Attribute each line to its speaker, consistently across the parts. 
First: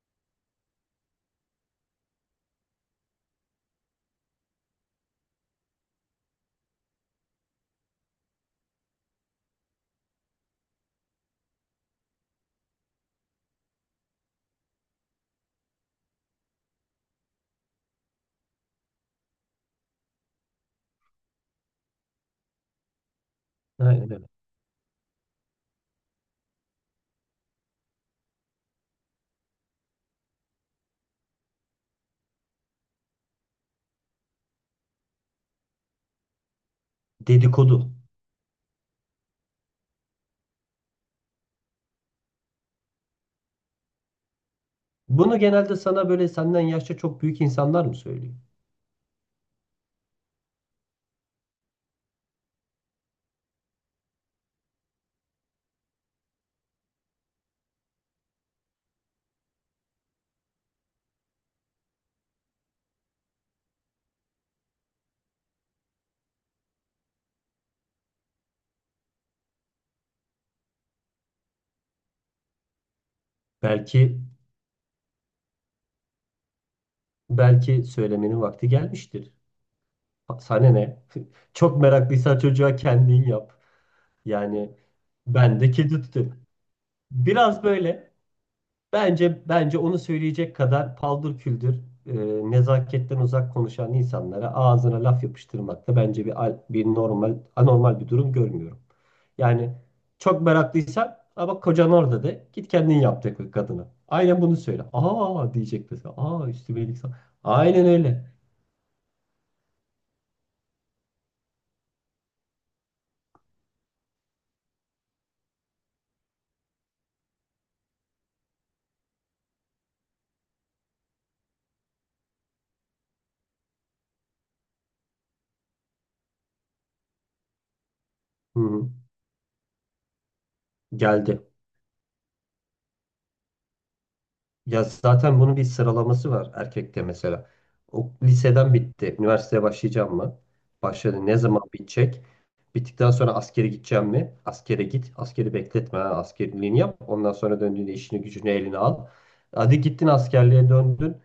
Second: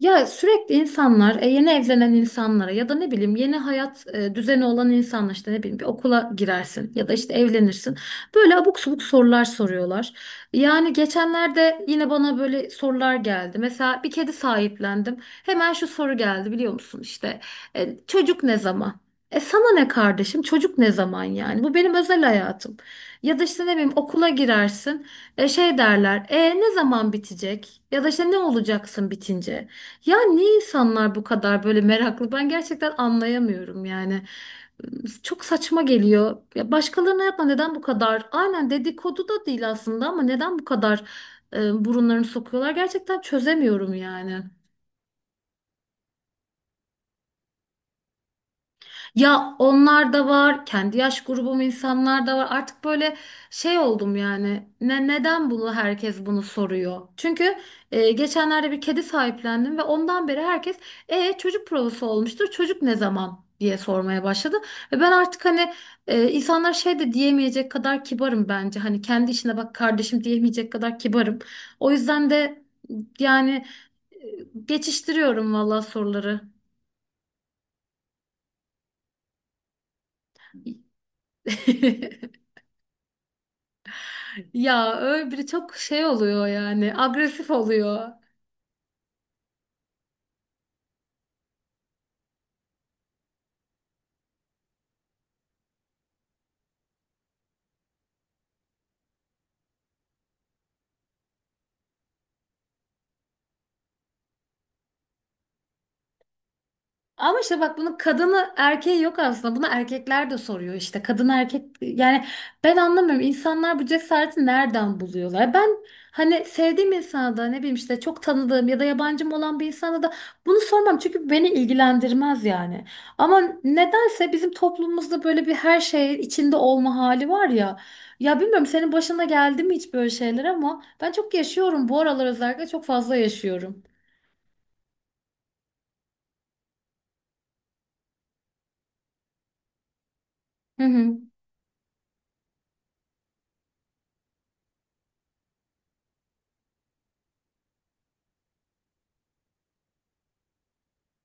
Speaker 1: Ya sürekli insanlar, yeni evlenen insanlara ya da ne bileyim yeni hayat düzeni olan insanlar işte ne bileyim bir okula girersin ya da işte evlenirsin. Böyle abuk subuk sorular soruyorlar. Yani geçenlerde yine bana böyle sorular geldi. Mesela bir kedi sahiplendim. Hemen şu soru geldi biliyor musun işte çocuk ne zaman? E sana ne kardeşim, çocuk ne zaman? Yani bu benim özel hayatım. Ya da işte ne bileyim
Speaker 2: Aynen öyle.
Speaker 1: okula girersin, şey derler, ne zaman bitecek ya da işte ne olacaksın bitince. Ya niye insanlar bu kadar böyle meraklı? Ben gerçekten anlayamıyorum yani. Çok saçma geliyor. Ya başkalarına yapma, neden bu
Speaker 2: Dedikodu.
Speaker 1: kadar? Aynen, dedikodu da değil aslında ama neden bu kadar burunlarını sokuyorlar? Gerçekten çözemiyorum yani.
Speaker 2: Bunu genelde sana böyle senden yaşça çok büyük insanlar mı söylüyor?
Speaker 1: Ya onlar da var, kendi yaş grubum insanlar da var. Artık böyle şey oldum yani. Neden bunu herkes bunu soruyor? Çünkü geçenlerde bir kedi sahiplendim ve ondan beri herkes çocuk provası olmuştur. Çocuk ne zaman diye sormaya başladı. Ve ben artık hani insanlar şey de diyemeyecek kadar kibarım bence. Hani kendi işine bak kardeşim diyemeyecek kadar kibarım. O yüzden de yani
Speaker 2: Belki
Speaker 1: e, geçiştiriyorum vallahi soruları.
Speaker 2: belki söylemenin vakti gelmiştir. Sana ne? Çok meraklıysan çocuğa kendin yap. Yani
Speaker 1: Ya öyle biri
Speaker 2: ben de
Speaker 1: çok
Speaker 2: kedi
Speaker 1: şey
Speaker 2: tuttum.
Speaker 1: oluyor yani, agresif
Speaker 2: Biraz böyle.
Speaker 1: oluyor.
Speaker 2: Bence onu söyleyecek kadar paldır küldür e, nezaketten uzak konuşan insanlara ağzına laf yapıştırmakta bence bir normal anormal bir durum görmüyorum. Yani çok meraklıysan "Aa bak kocan orada de, git kendin yap de kadına. Aynen bunu söyle. Aa diyecek mesela. Aa üstüme iyilik sa-"
Speaker 1: Ama işte bak,
Speaker 2: Aynen
Speaker 1: bunun
Speaker 2: öyle.
Speaker 1: kadını erkeği yok aslında. Bunu erkekler de soruyor işte. Kadın erkek yani ben anlamıyorum. İnsanlar bu cesareti nereden buluyorlar? Ben hani sevdiğim insana da ne bileyim işte, çok tanıdığım ya da yabancım olan bir insana da bunu sormam. Çünkü beni ilgilendirmez yani. Ama nedense bizim toplumumuzda böyle bir her şey içinde olma hali var ya. Ya
Speaker 2: Hı
Speaker 1: bilmiyorum,
Speaker 2: hı.
Speaker 1: senin başına geldi mi hiç böyle şeyler, ama ben çok
Speaker 2: Geldi.
Speaker 1: yaşıyorum. Bu aralar özellikle çok fazla yaşıyorum.
Speaker 2: Ya zaten bunun bir sıralaması var erkekte mesela. O liseden bitti. Üniversiteye başlayacağım mı?
Speaker 1: Hı hı.
Speaker 2: Başladı. Ne zaman bitecek? Bittikten sonra askere gideceğim mi? Askere git. Askeri bekletme. Ha. Askerliğini yap. Ondan sonra döndüğünde işini gücünü eline al. Hadi gittin askerliğe döndün.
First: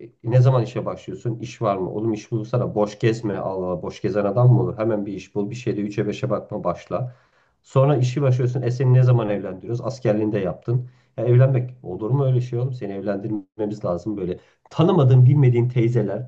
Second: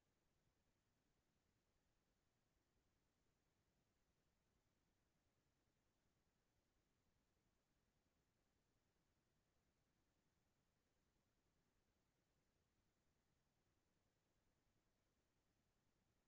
Speaker 2: E, ne zaman işe başlıyorsun? İş var mı? Oğlum iş bulsana. Boş gezme. Allah Allah. Boş gezen adam mı olur? Hemen bir iş bul. Bir şeyde üçe beşe bakma, başla. Sonra işi başlıyorsun. E seni ne zaman evlendiriyoruz? Askerliğini de yaptın. Ya evlenmek olur mu öyle şey oğlum? Seni evlendirmemiz lazım böyle. Tanımadığın, bilmediğin teyzeler,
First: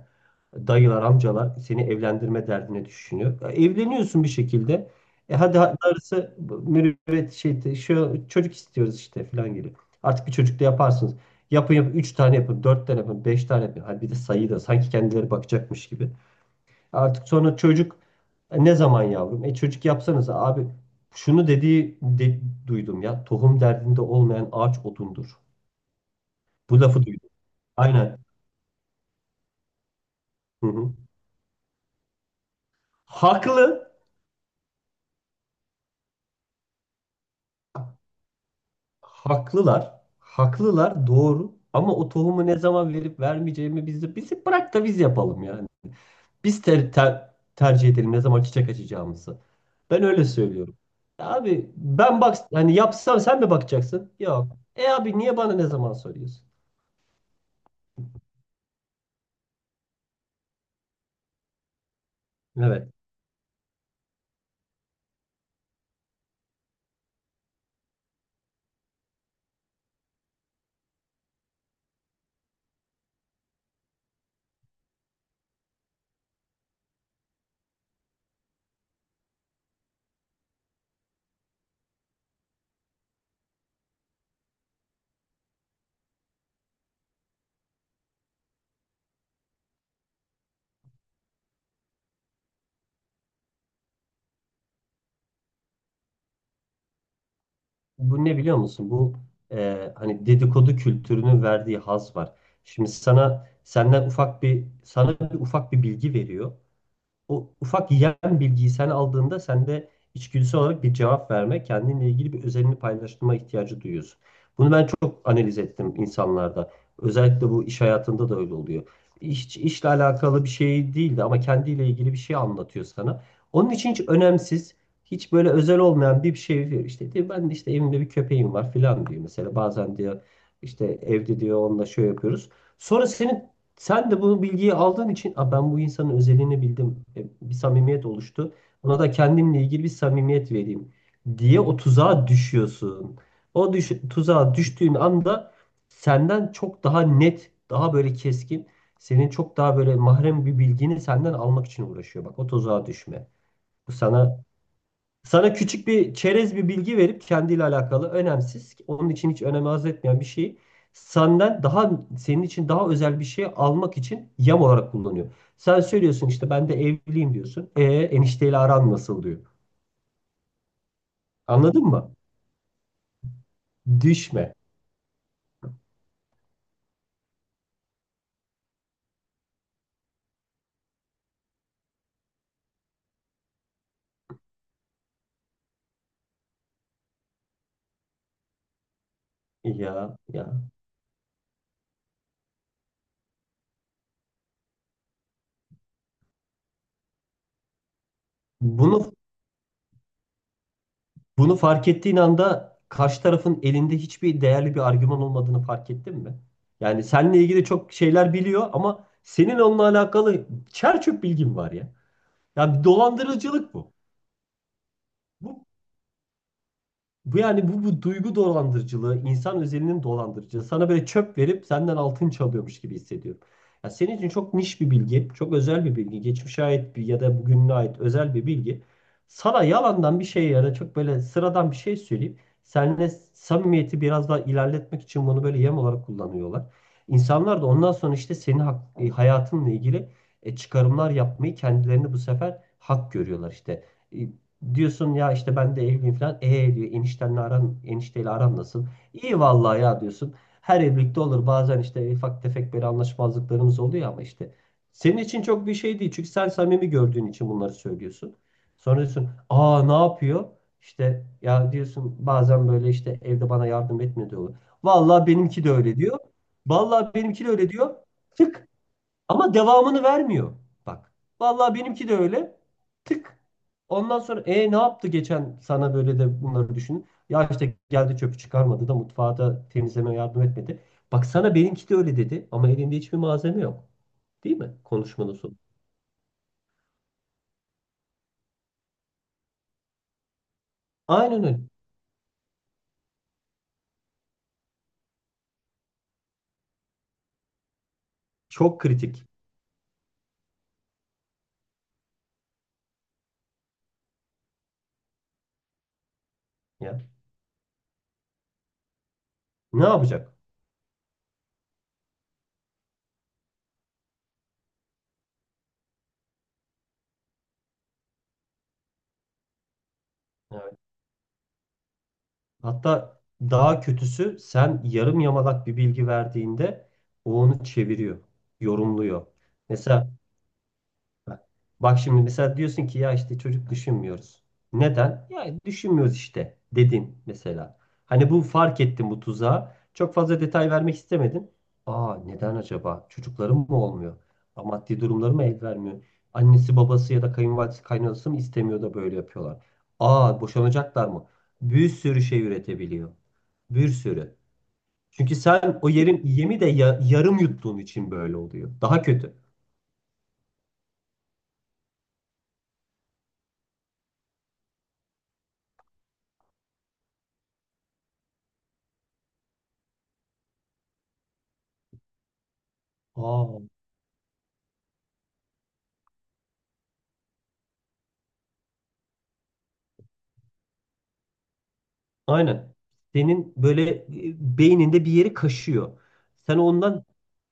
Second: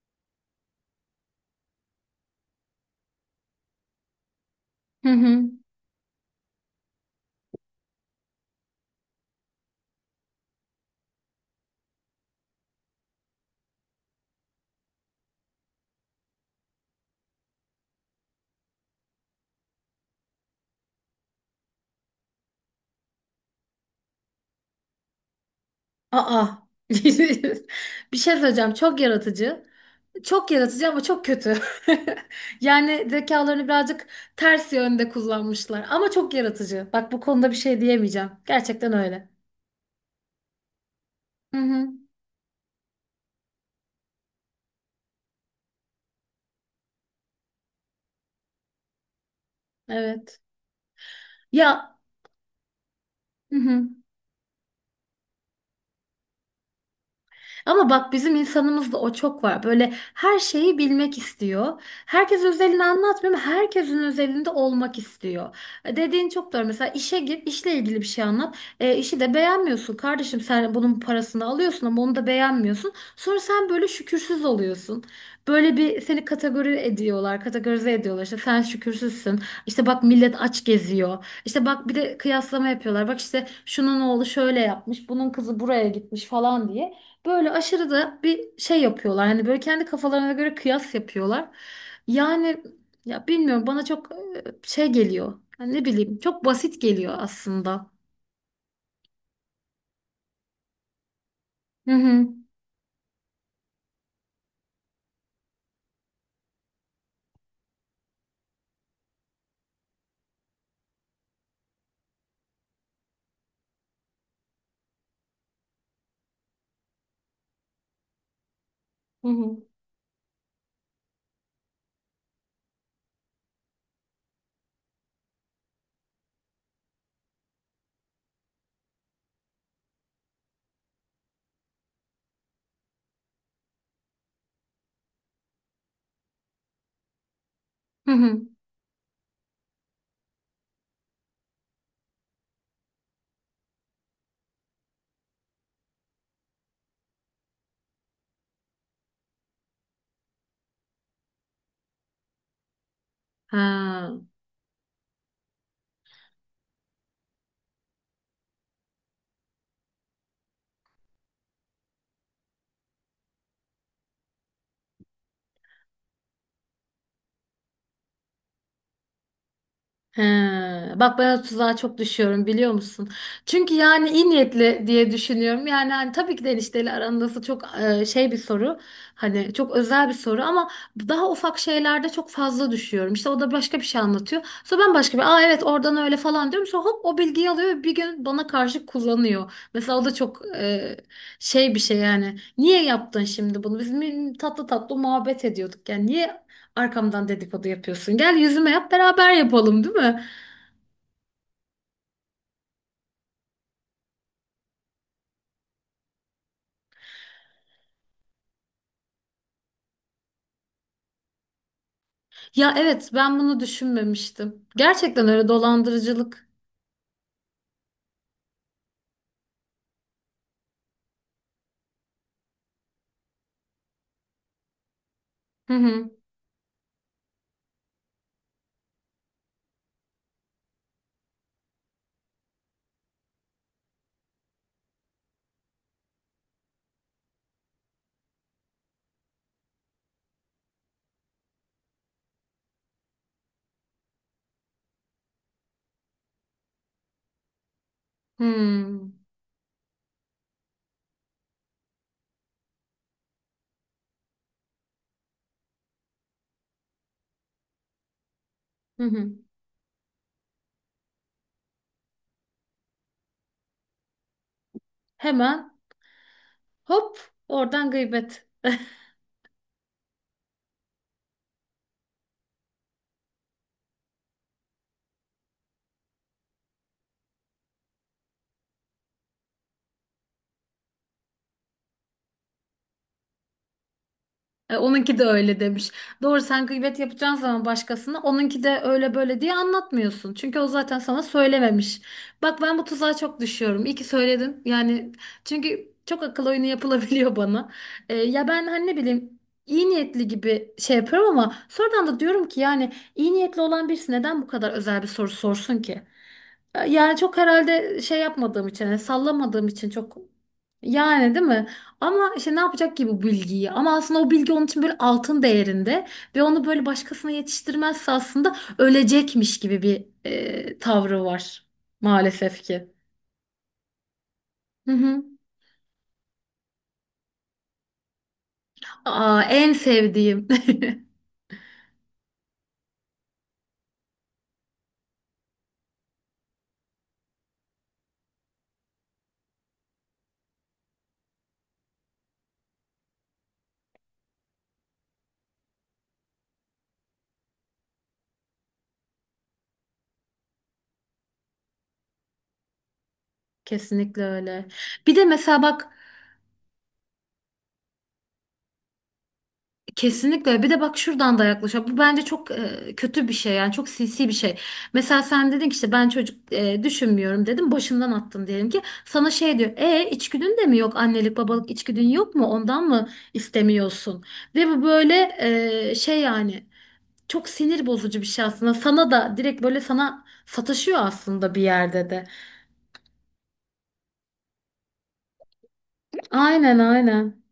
Speaker 2: dayılar, amcalar seni evlendirme derdine düşünüyor. E, evleniyorsun bir şekilde.
Speaker 1: Hı
Speaker 2: E
Speaker 1: hı.
Speaker 2: hadi darısı mürüvvet şey, şu çocuk istiyoruz işte falan geliyor. Artık bir çocuk da yaparsınız. Yapın yapın, 3 tane yapın, 4 tane yapın, 5 tane yapın. Hadi bir de sayı da, sanki kendileri bakacakmış gibi. Artık sonra çocuk. "E, ne zaman yavrum? E çocuk yapsanız abi" şunu dediği de duydum ya. "Tohum derdinde olmayan ağaç odundur."
Speaker 1: Aa.
Speaker 2: Bu lafı duydum.
Speaker 1: Bir
Speaker 2: Aynen.
Speaker 1: şey söyleyeceğim. Çok yaratıcı. Çok
Speaker 2: Hı
Speaker 1: yaratıcı
Speaker 2: hı.
Speaker 1: ama çok kötü. Yani zekalarını
Speaker 2: Haklı.
Speaker 1: birazcık ters yönde kullanmışlar. Ama çok yaratıcı. Bak, bu konuda bir şey diyemeyeceğim. Gerçekten öyle.
Speaker 2: Haklılar. Haklılar, doğru.
Speaker 1: Hı hı.
Speaker 2: Ama o tohumu ne zaman verip vermeyeceğimi biz, de bizi bırak da biz yapalım yani. Biz tercih edelim ne zaman çiçek açacağımızı. Ben öyle
Speaker 1: Evet.
Speaker 2: söylüyorum. Abi
Speaker 1: Ya.
Speaker 2: ben bak, hani yapsam sen mi
Speaker 1: Hı hı.
Speaker 2: bakacaksın? Yok. E abi niye bana ne zaman soruyorsun?
Speaker 1: Ama bak, bizim insanımızda o çok var. Böyle her şeyi bilmek istiyor. Herkes özelini
Speaker 2: Evet.
Speaker 1: anlatmıyor ama herkesin özelinde olmak istiyor. E, dediğin çok doğru. Mesela işe gir, işle ilgili bir şey anlat. E, işi de beğenmiyorsun. Kardeşim sen bunun parasını alıyorsun ama onu da beğenmiyorsun. Sonra sen böyle şükürsüz oluyorsun. Böyle bir seni kategori ediyorlar, kategorize ediyorlar. İşte sen şükürsüzsün. İşte bak, millet aç geziyor. İşte bak, bir de kıyaslama yapıyorlar. Bak işte, şunun oğlu şöyle yapmış, bunun kızı buraya gitmiş falan diye. Böyle aşırı da bir şey yapıyorlar. Hani böyle kendi kafalarına göre kıyas yapıyorlar. Yani ya bilmiyorum, bana çok şey geliyor. Yani ne bileyim, çok basit geliyor aslında.
Speaker 2: Bu ne biliyor musun? Bu hani dedikodu kültürünün verdiği
Speaker 1: Hı
Speaker 2: haz
Speaker 1: hı.
Speaker 2: var. Şimdi sana senden ufak bir, bir ufak bir bilgi veriyor. O ufak yem bilgiyi sen aldığında sende içgüdüsel olarak bir cevap verme, kendinle ilgili bir özelini paylaştırma ihtiyacı duyuyorsun. Bunu ben çok analiz ettim insanlarda. Özellikle bu iş hayatında da öyle oluyor.
Speaker 1: Hı hı.
Speaker 2: İş, işle alakalı bir şey değildi ama kendiyle ilgili bir şey anlatıyor sana. Onun için hiç önemsiz, hiç böyle özel olmayan bir şey diyor. İşte diyor, ben de işte evimde bir köpeğim var filan diyor. Mesela bazen diyor işte evde diyor onunla şöyle yapıyoruz. Sonra senin, sen de bu bilgiyi aldığın için "Aa, ben bu insanın özelliğini bildim. E, bir samimiyet
Speaker 1: Hı hı.
Speaker 2: oluştu. Ona da kendimle ilgili bir samimiyet vereyim" diye o tuzağa düşüyorsun. O tuzağa düştüğün anda senden çok daha net, daha böyle keskin, senin çok daha böyle mahrem bir bilgini senden almak için uğraşıyor. Bak, o tuzağa düşme. Bu
Speaker 1: Ha.
Speaker 2: sana küçük bir çerez bir bilgi verip kendiyle alakalı önemsiz, onun için hiç önem arz etmeyen bir şeyi, senden daha, senin için daha özel bir şey almak için yem olarak kullanıyor. Sen söylüyorsun işte, ben de evliyim diyorsun. E enişteyle aran nasıl diyor.
Speaker 1: He, bak ben o tuzağa
Speaker 2: Anladın
Speaker 1: çok
Speaker 2: mı?
Speaker 1: düşüyorum biliyor musun? Çünkü yani iyi
Speaker 2: Düşme.
Speaker 1: niyetli diye düşünüyorum. Yani hani tabii ki de enişteyle arandası çok şey bir soru. Hani çok özel bir soru ama daha ufak şeylerde çok fazla düşüyorum. İşte o da başka bir şey anlatıyor. Sonra ben başka bir, aa evet oradan öyle falan diyorum. Sonra hop, o bilgiyi alıyor ve bir gün bana karşı kullanıyor. Mesela o da
Speaker 2: Ya
Speaker 1: çok
Speaker 2: ya.
Speaker 1: şey bir şey yani. Niye yaptın şimdi bunu? Tatlı tatlı muhabbet ediyorduk. Yani niye arkamdan dedikodu yapıyorsun? Gel yüzüme yap,
Speaker 2: Bunu
Speaker 1: beraber yapalım, değil mi?
Speaker 2: bunu fark ettiğin anda karşı tarafın elinde hiçbir değerli bir argüman olmadığını fark ettin mi? Yani seninle ilgili çok şeyler biliyor ama senin onunla alakalı çer çöp bilgin var ya.
Speaker 1: Ya
Speaker 2: Yani bir
Speaker 1: evet, ben bunu
Speaker 2: dolandırıcılık bu.
Speaker 1: düşünmemiştim. Gerçekten öyle,
Speaker 2: Bu,
Speaker 1: dolandırıcılık.
Speaker 2: bu duygu dolandırıcılığı, insan özelinin dolandırıcılığı. Sana böyle çöp verip senden altın çalıyormuş gibi hissediyorum. Ya senin için çok niş bir bilgi, çok
Speaker 1: Hı
Speaker 2: özel bir
Speaker 1: hı.
Speaker 2: bilgi, geçmişe ait bir ya da bugüne ait özel bir bilgi. Sana yalandan bir şey ya da çok böyle sıradan bir şey söyleyip seninle samimiyeti biraz daha ilerletmek için bunu böyle yem olarak kullanıyorlar. İnsanlar da ondan sonra işte senin hayatınla ilgili çıkarımlar yapmayı kendilerini bu sefer hak görüyorlar işte. E, diyorsun ya işte ben de evliyim falan. E diyor, eniştenle aran, enişteyle aran nasıl?
Speaker 1: Hı,
Speaker 2: İyi vallahi ya, diyorsun. Her evlilikte olur. Bazen işte ufak tefek böyle anlaşmazlıklarımız oluyor ama işte. Senin için çok bir şey değil. Çünkü sen samimi gördüğün için bunları söylüyorsun. Sonra
Speaker 1: hı
Speaker 2: diyorsun,
Speaker 1: hı.
Speaker 2: aa ne yapıyor? İşte ya diyorsun, bazen böyle işte evde bana yardım etmiyor diyorlar. Vallahi benimki
Speaker 1: Hemen
Speaker 2: de öyle diyor. Vallahi
Speaker 1: hop,
Speaker 2: benimki de öyle
Speaker 1: oradan
Speaker 2: diyor.
Speaker 1: gıybet.
Speaker 2: Tık, ama devamını vermiyor. Bak. Vallahi benimki de öyle. Tık. Ondan sonra, e ne yaptı geçen sana böyle, de bunları düşün. Ya işte geldi çöpü çıkarmadı da mutfağa da temizleme yardım etmedi. Bak, sana benimki de öyle dedi ama elinde hiçbir malzeme yok. Değil mi?
Speaker 1: E, onunki de
Speaker 2: Konuşmanın sonu.
Speaker 1: öyle demiş. Doğru, sen gıybet yapacağın zaman başkasına onunki de öyle böyle diye anlatmıyorsun. Çünkü o zaten sana
Speaker 2: Aynen öyle.
Speaker 1: söylememiş. Bak, ben bu tuzağa çok düşüyorum. İyi ki söyledim. Yani çünkü çok akıl oyunu yapılabiliyor bana. E, ya ben
Speaker 2: Çok
Speaker 1: hani ne
Speaker 2: kritik.
Speaker 1: bileyim iyi niyetli gibi şey yapıyorum, ama sonradan da diyorum ki yani iyi niyetli olan birisi neden bu kadar özel bir soru sorsun ki? E,
Speaker 2: Ya.
Speaker 1: yani çok herhalde şey yapmadığım için, yani sallamadığım
Speaker 2: Ne
Speaker 1: için çok,
Speaker 2: yapacak?
Speaker 1: yani değil mi? Ama işte ne yapacak ki bu bilgiyi? Ama aslında o bilgi onun için böyle altın değerinde ve onu böyle başkasına yetiştirmezse aslında ölecekmiş gibi bir
Speaker 2: Evet.
Speaker 1: tavrı var maalesef ki.
Speaker 2: Hatta daha kötüsü, sen
Speaker 1: Hı
Speaker 2: yarım
Speaker 1: hı.
Speaker 2: yamalak bir bilgi verdiğinde, o onu çeviriyor, yorumluyor.
Speaker 1: Aa, en
Speaker 2: Mesela.
Speaker 1: sevdiğim.
Speaker 2: Bak şimdi mesela diyorsun ki ya işte çocuk düşünmüyoruz. Neden? Ya düşünmüyoruz işte dedin mesela. Hani bu, fark ettim bu tuzağı. Çok fazla detay vermek istemedin. Aa neden acaba? Çocuklarım mı olmuyor? Aa, maddi durumları mı el vermiyor? Annesi babası ya da kayınvalidesi kaynanası mı istemiyor da böyle yapıyorlar? Aa boşanacaklar mı? Bir sürü şey üretebiliyor. Bir
Speaker 1: Kesinlikle
Speaker 2: sürü.
Speaker 1: öyle. Bir de
Speaker 2: Çünkü
Speaker 1: mesela
Speaker 2: sen o
Speaker 1: bak.
Speaker 2: yerin yemi de yarım yuttuğun için böyle oluyor. Daha kötü.
Speaker 1: Kesinlikle. Bir de bak, şuradan da yaklaşıyor. Bu bence çok kötü bir şey, yani çok sinsi bir şey. Mesela sen dedin ki işte ben çocuk düşünmüyorum dedim. Başından attın diyelim ki. Sana şey diyor. E, içgüdün de mi yok? Annelik babalık içgüdün yok mu? Ondan mı
Speaker 2: Aa.
Speaker 1: istemiyorsun? Ve bu böyle şey, yani çok sinir bozucu bir şey aslında. Sana da direkt böyle sana sataşıyor aslında bir yerde de.
Speaker 2: Aynen. Senin böyle beyninde bir yeri kaşıyor. Sen
Speaker 1: Aynen
Speaker 2: ondan
Speaker 1: aynen.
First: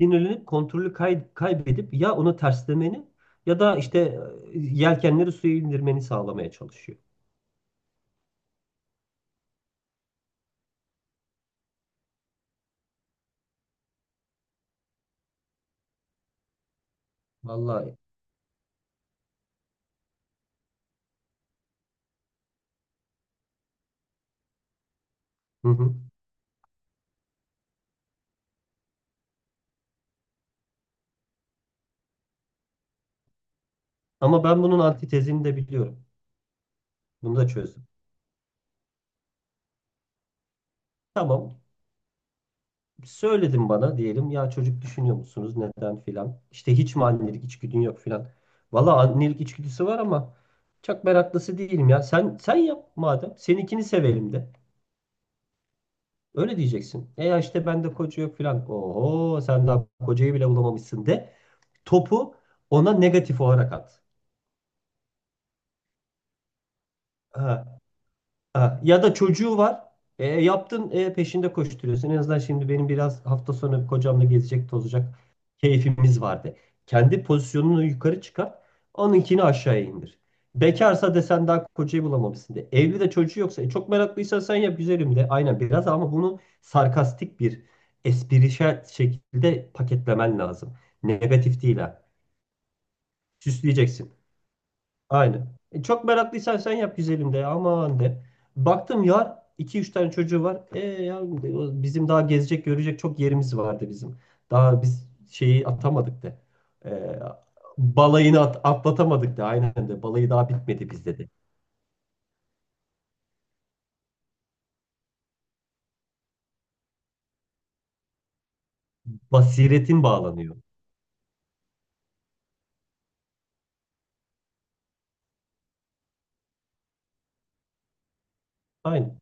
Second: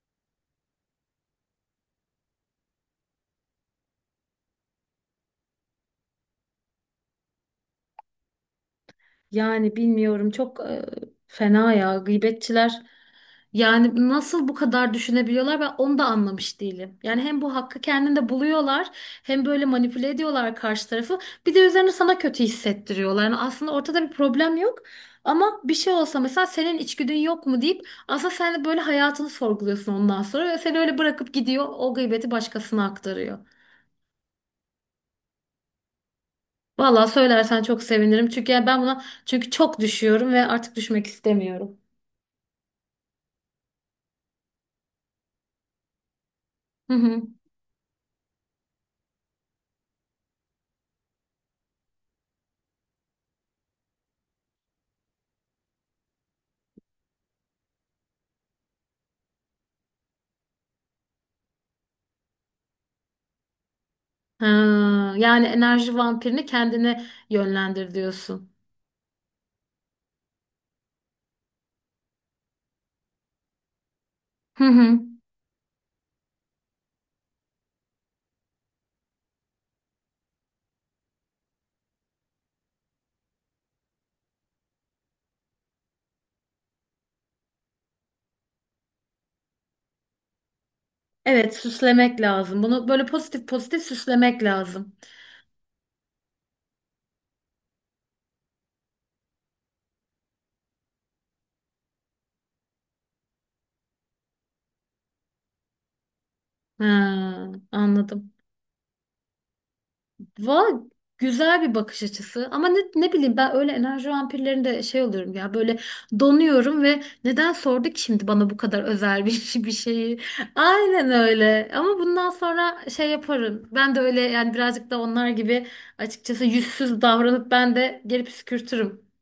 Speaker 2: sinirlenip kontrolü kaybedip ya onu terslemeni ya da işte yelkenleri suya indirmeni sağlamaya çalışıyor.
Speaker 1: Yani bilmiyorum çok, fena ya gıybetçiler. Yani nasıl bu kadar düşünebiliyorlar ben onu da anlamış değilim. Yani hem bu hakkı
Speaker 2: Vallahi.
Speaker 1: kendinde buluyorlar, hem böyle manipüle ediyorlar karşı tarafı, bir de üzerine sana kötü hissettiriyorlar. Yani aslında ortada bir problem yok, ama
Speaker 2: Hı
Speaker 1: bir şey
Speaker 2: hı.
Speaker 1: olsa mesela senin içgüdün yok mu deyip, aslında sen de böyle hayatını sorguluyorsun ondan sonra ve seni öyle bırakıp gidiyor, o gıybeti başkasına aktarıyor.
Speaker 2: Ama ben bunun antitezini de biliyorum.
Speaker 1: Vallahi
Speaker 2: Bunu da
Speaker 1: söylersen çok
Speaker 2: çözdüm.
Speaker 1: sevinirim, çünkü yani ben buna çünkü çok düşüyorum ve artık düşmek
Speaker 2: Tamam.
Speaker 1: istemiyorum.
Speaker 2: Söyledim, bana diyelim ya, çocuk düşünüyor musunuz neden filan. İşte
Speaker 1: Hı
Speaker 2: hiç mi
Speaker 1: hı.
Speaker 2: annelik içgüdün yok filan. Valla annelik içgüdüsü var ama çok meraklısı değilim ya. Sen sen yap madem. Seninkini sevelim de. Öyle diyeceksin. E ya işte bende koca yok filan. Oho sen daha kocayı bile bulamamışsın de. Topu ona negatif olarak at.
Speaker 1: Ha, yani enerji vampirini kendine
Speaker 2: Ha.
Speaker 1: yönlendir diyorsun.
Speaker 2: Ha. Ya da çocuğu var. E, yaptın, peşinde koşturuyorsun. En azından şimdi benim biraz hafta sonu kocamla
Speaker 1: Hı
Speaker 2: gezecek
Speaker 1: hı.
Speaker 2: tozacak keyfimiz vardı. Kendi pozisyonunu yukarı çıkar. Onunkini aşağıya indir. Bekarsa desen daha kocayı bulamamışsın de. Evli de çocuğu yoksa, e, çok meraklıysan sen yap güzelim de. Aynen biraz, ama bunu sarkastik bir esprişel şekilde paketlemen lazım.
Speaker 1: Evet,
Speaker 2: Negatif değil, ha.
Speaker 1: süslemek lazım. Bunu böyle pozitif pozitif
Speaker 2: Süsleyeceksin.
Speaker 1: süslemek lazım.
Speaker 2: Aynen. E, çok meraklıysan sen yap güzelim de, aman de. Baktım yar 2 3 tane çocuğu var. E yavrum de, o- bizim daha gezecek görecek çok yerimiz vardı bizim. Daha biz şeyi atamadık de. E,
Speaker 1: Ha, anladım.
Speaker 2: balayını atlatamadık de. Aynen de. Balayı daha
Speaker 1: Va
Speaker 2: bitmedi bizde de.
Speaker 1: Güzel bir bakış açısı. Ama ne, ne bileyim ben öyle enerji vampirlerinde şey oluyorum ya, böyle donuyorum ve neden sordu ki şimdi bana bu kadar özel bir, bir
Speaker 2: Basiretin
Speaker 1: şeyi?
Speaker 2: bağlanıyor.
Speaker 1: Aynen öyle. Ama bundan sonra şey yaparım. Ben de öyle yani, birazcık da onlar gibi açıkçası yüzsüz davranıp ben de geri püskürtürüm.
Speaker 2: Aynen.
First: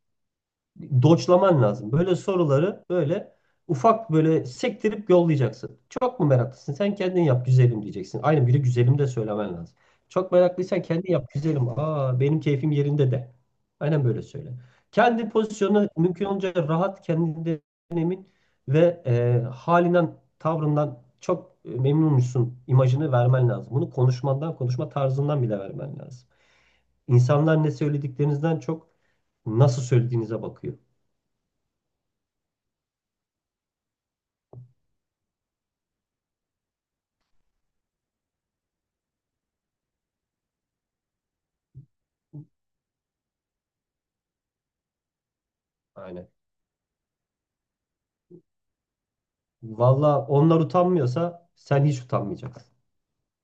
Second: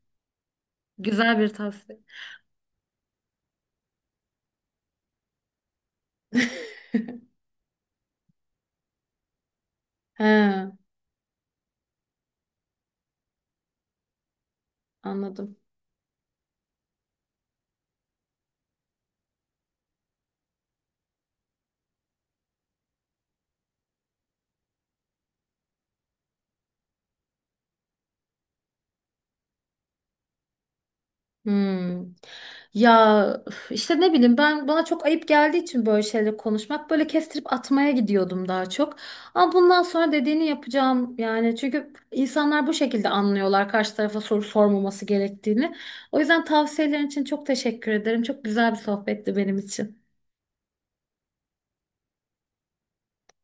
Speaker 1: Güzel bir
Speaker 2: Doçlaman lazım.
Speaker 1: tavsiye.
Speaker 2: Böyle soruları böyle ufak böyle sektirip yollayacaksın. Çok mu meraklısın? Sen kendin yap güzelim diyeceksin. Aynı biri güzelim de söylemen lazım. Çok
Speaker 1: He,
Speaker 2: meraklıysan kendin yap güzelim. Aa benim keyfim yerinde de. Aynen böyle söyle. Kendi
Speaker 1: anladım.
Speaker 2: pozisyonuna mümkün olunca rahat, kendinden emin ve halinden, tavrından çok memnunmuşsun imajını vermen lazım. Bunu konuşmandan, konuşma tarzından bile vermen lazım. İnsanlar ne söylediklerinizden çok nasıl söylediğinize bakıyor.
Speaker 1: Hmm. Ya üf, işte ne bileyim, ben bana çok ayıp geldiği için böyle şeyleri konuşmak böyle kestirip atmaya gidiyordum daha çok. Ama bundan sonra dediğini yapacağım yani, çünkü insanlar bu şekilde anlıyorlar karşı tarafa soru sormaması gerektiğini. O
Speaker 2: Aynen.
Speaker 1: yüzden tavsiyelerin için çok teşekkür ederim. Çok güzel bir sohbetti benim için.
Speaker 2: Valla onlar utanmıyorsa sen hiç utanmayacaksın.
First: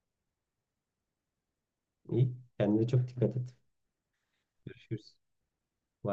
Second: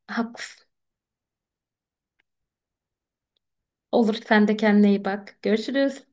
Speaker 1: Haklısın.
Speaker 2: İyi. Kendine çok dikkat et.
Speaker 1: Olur, sen de kendine iyi bak. Görüşürüz.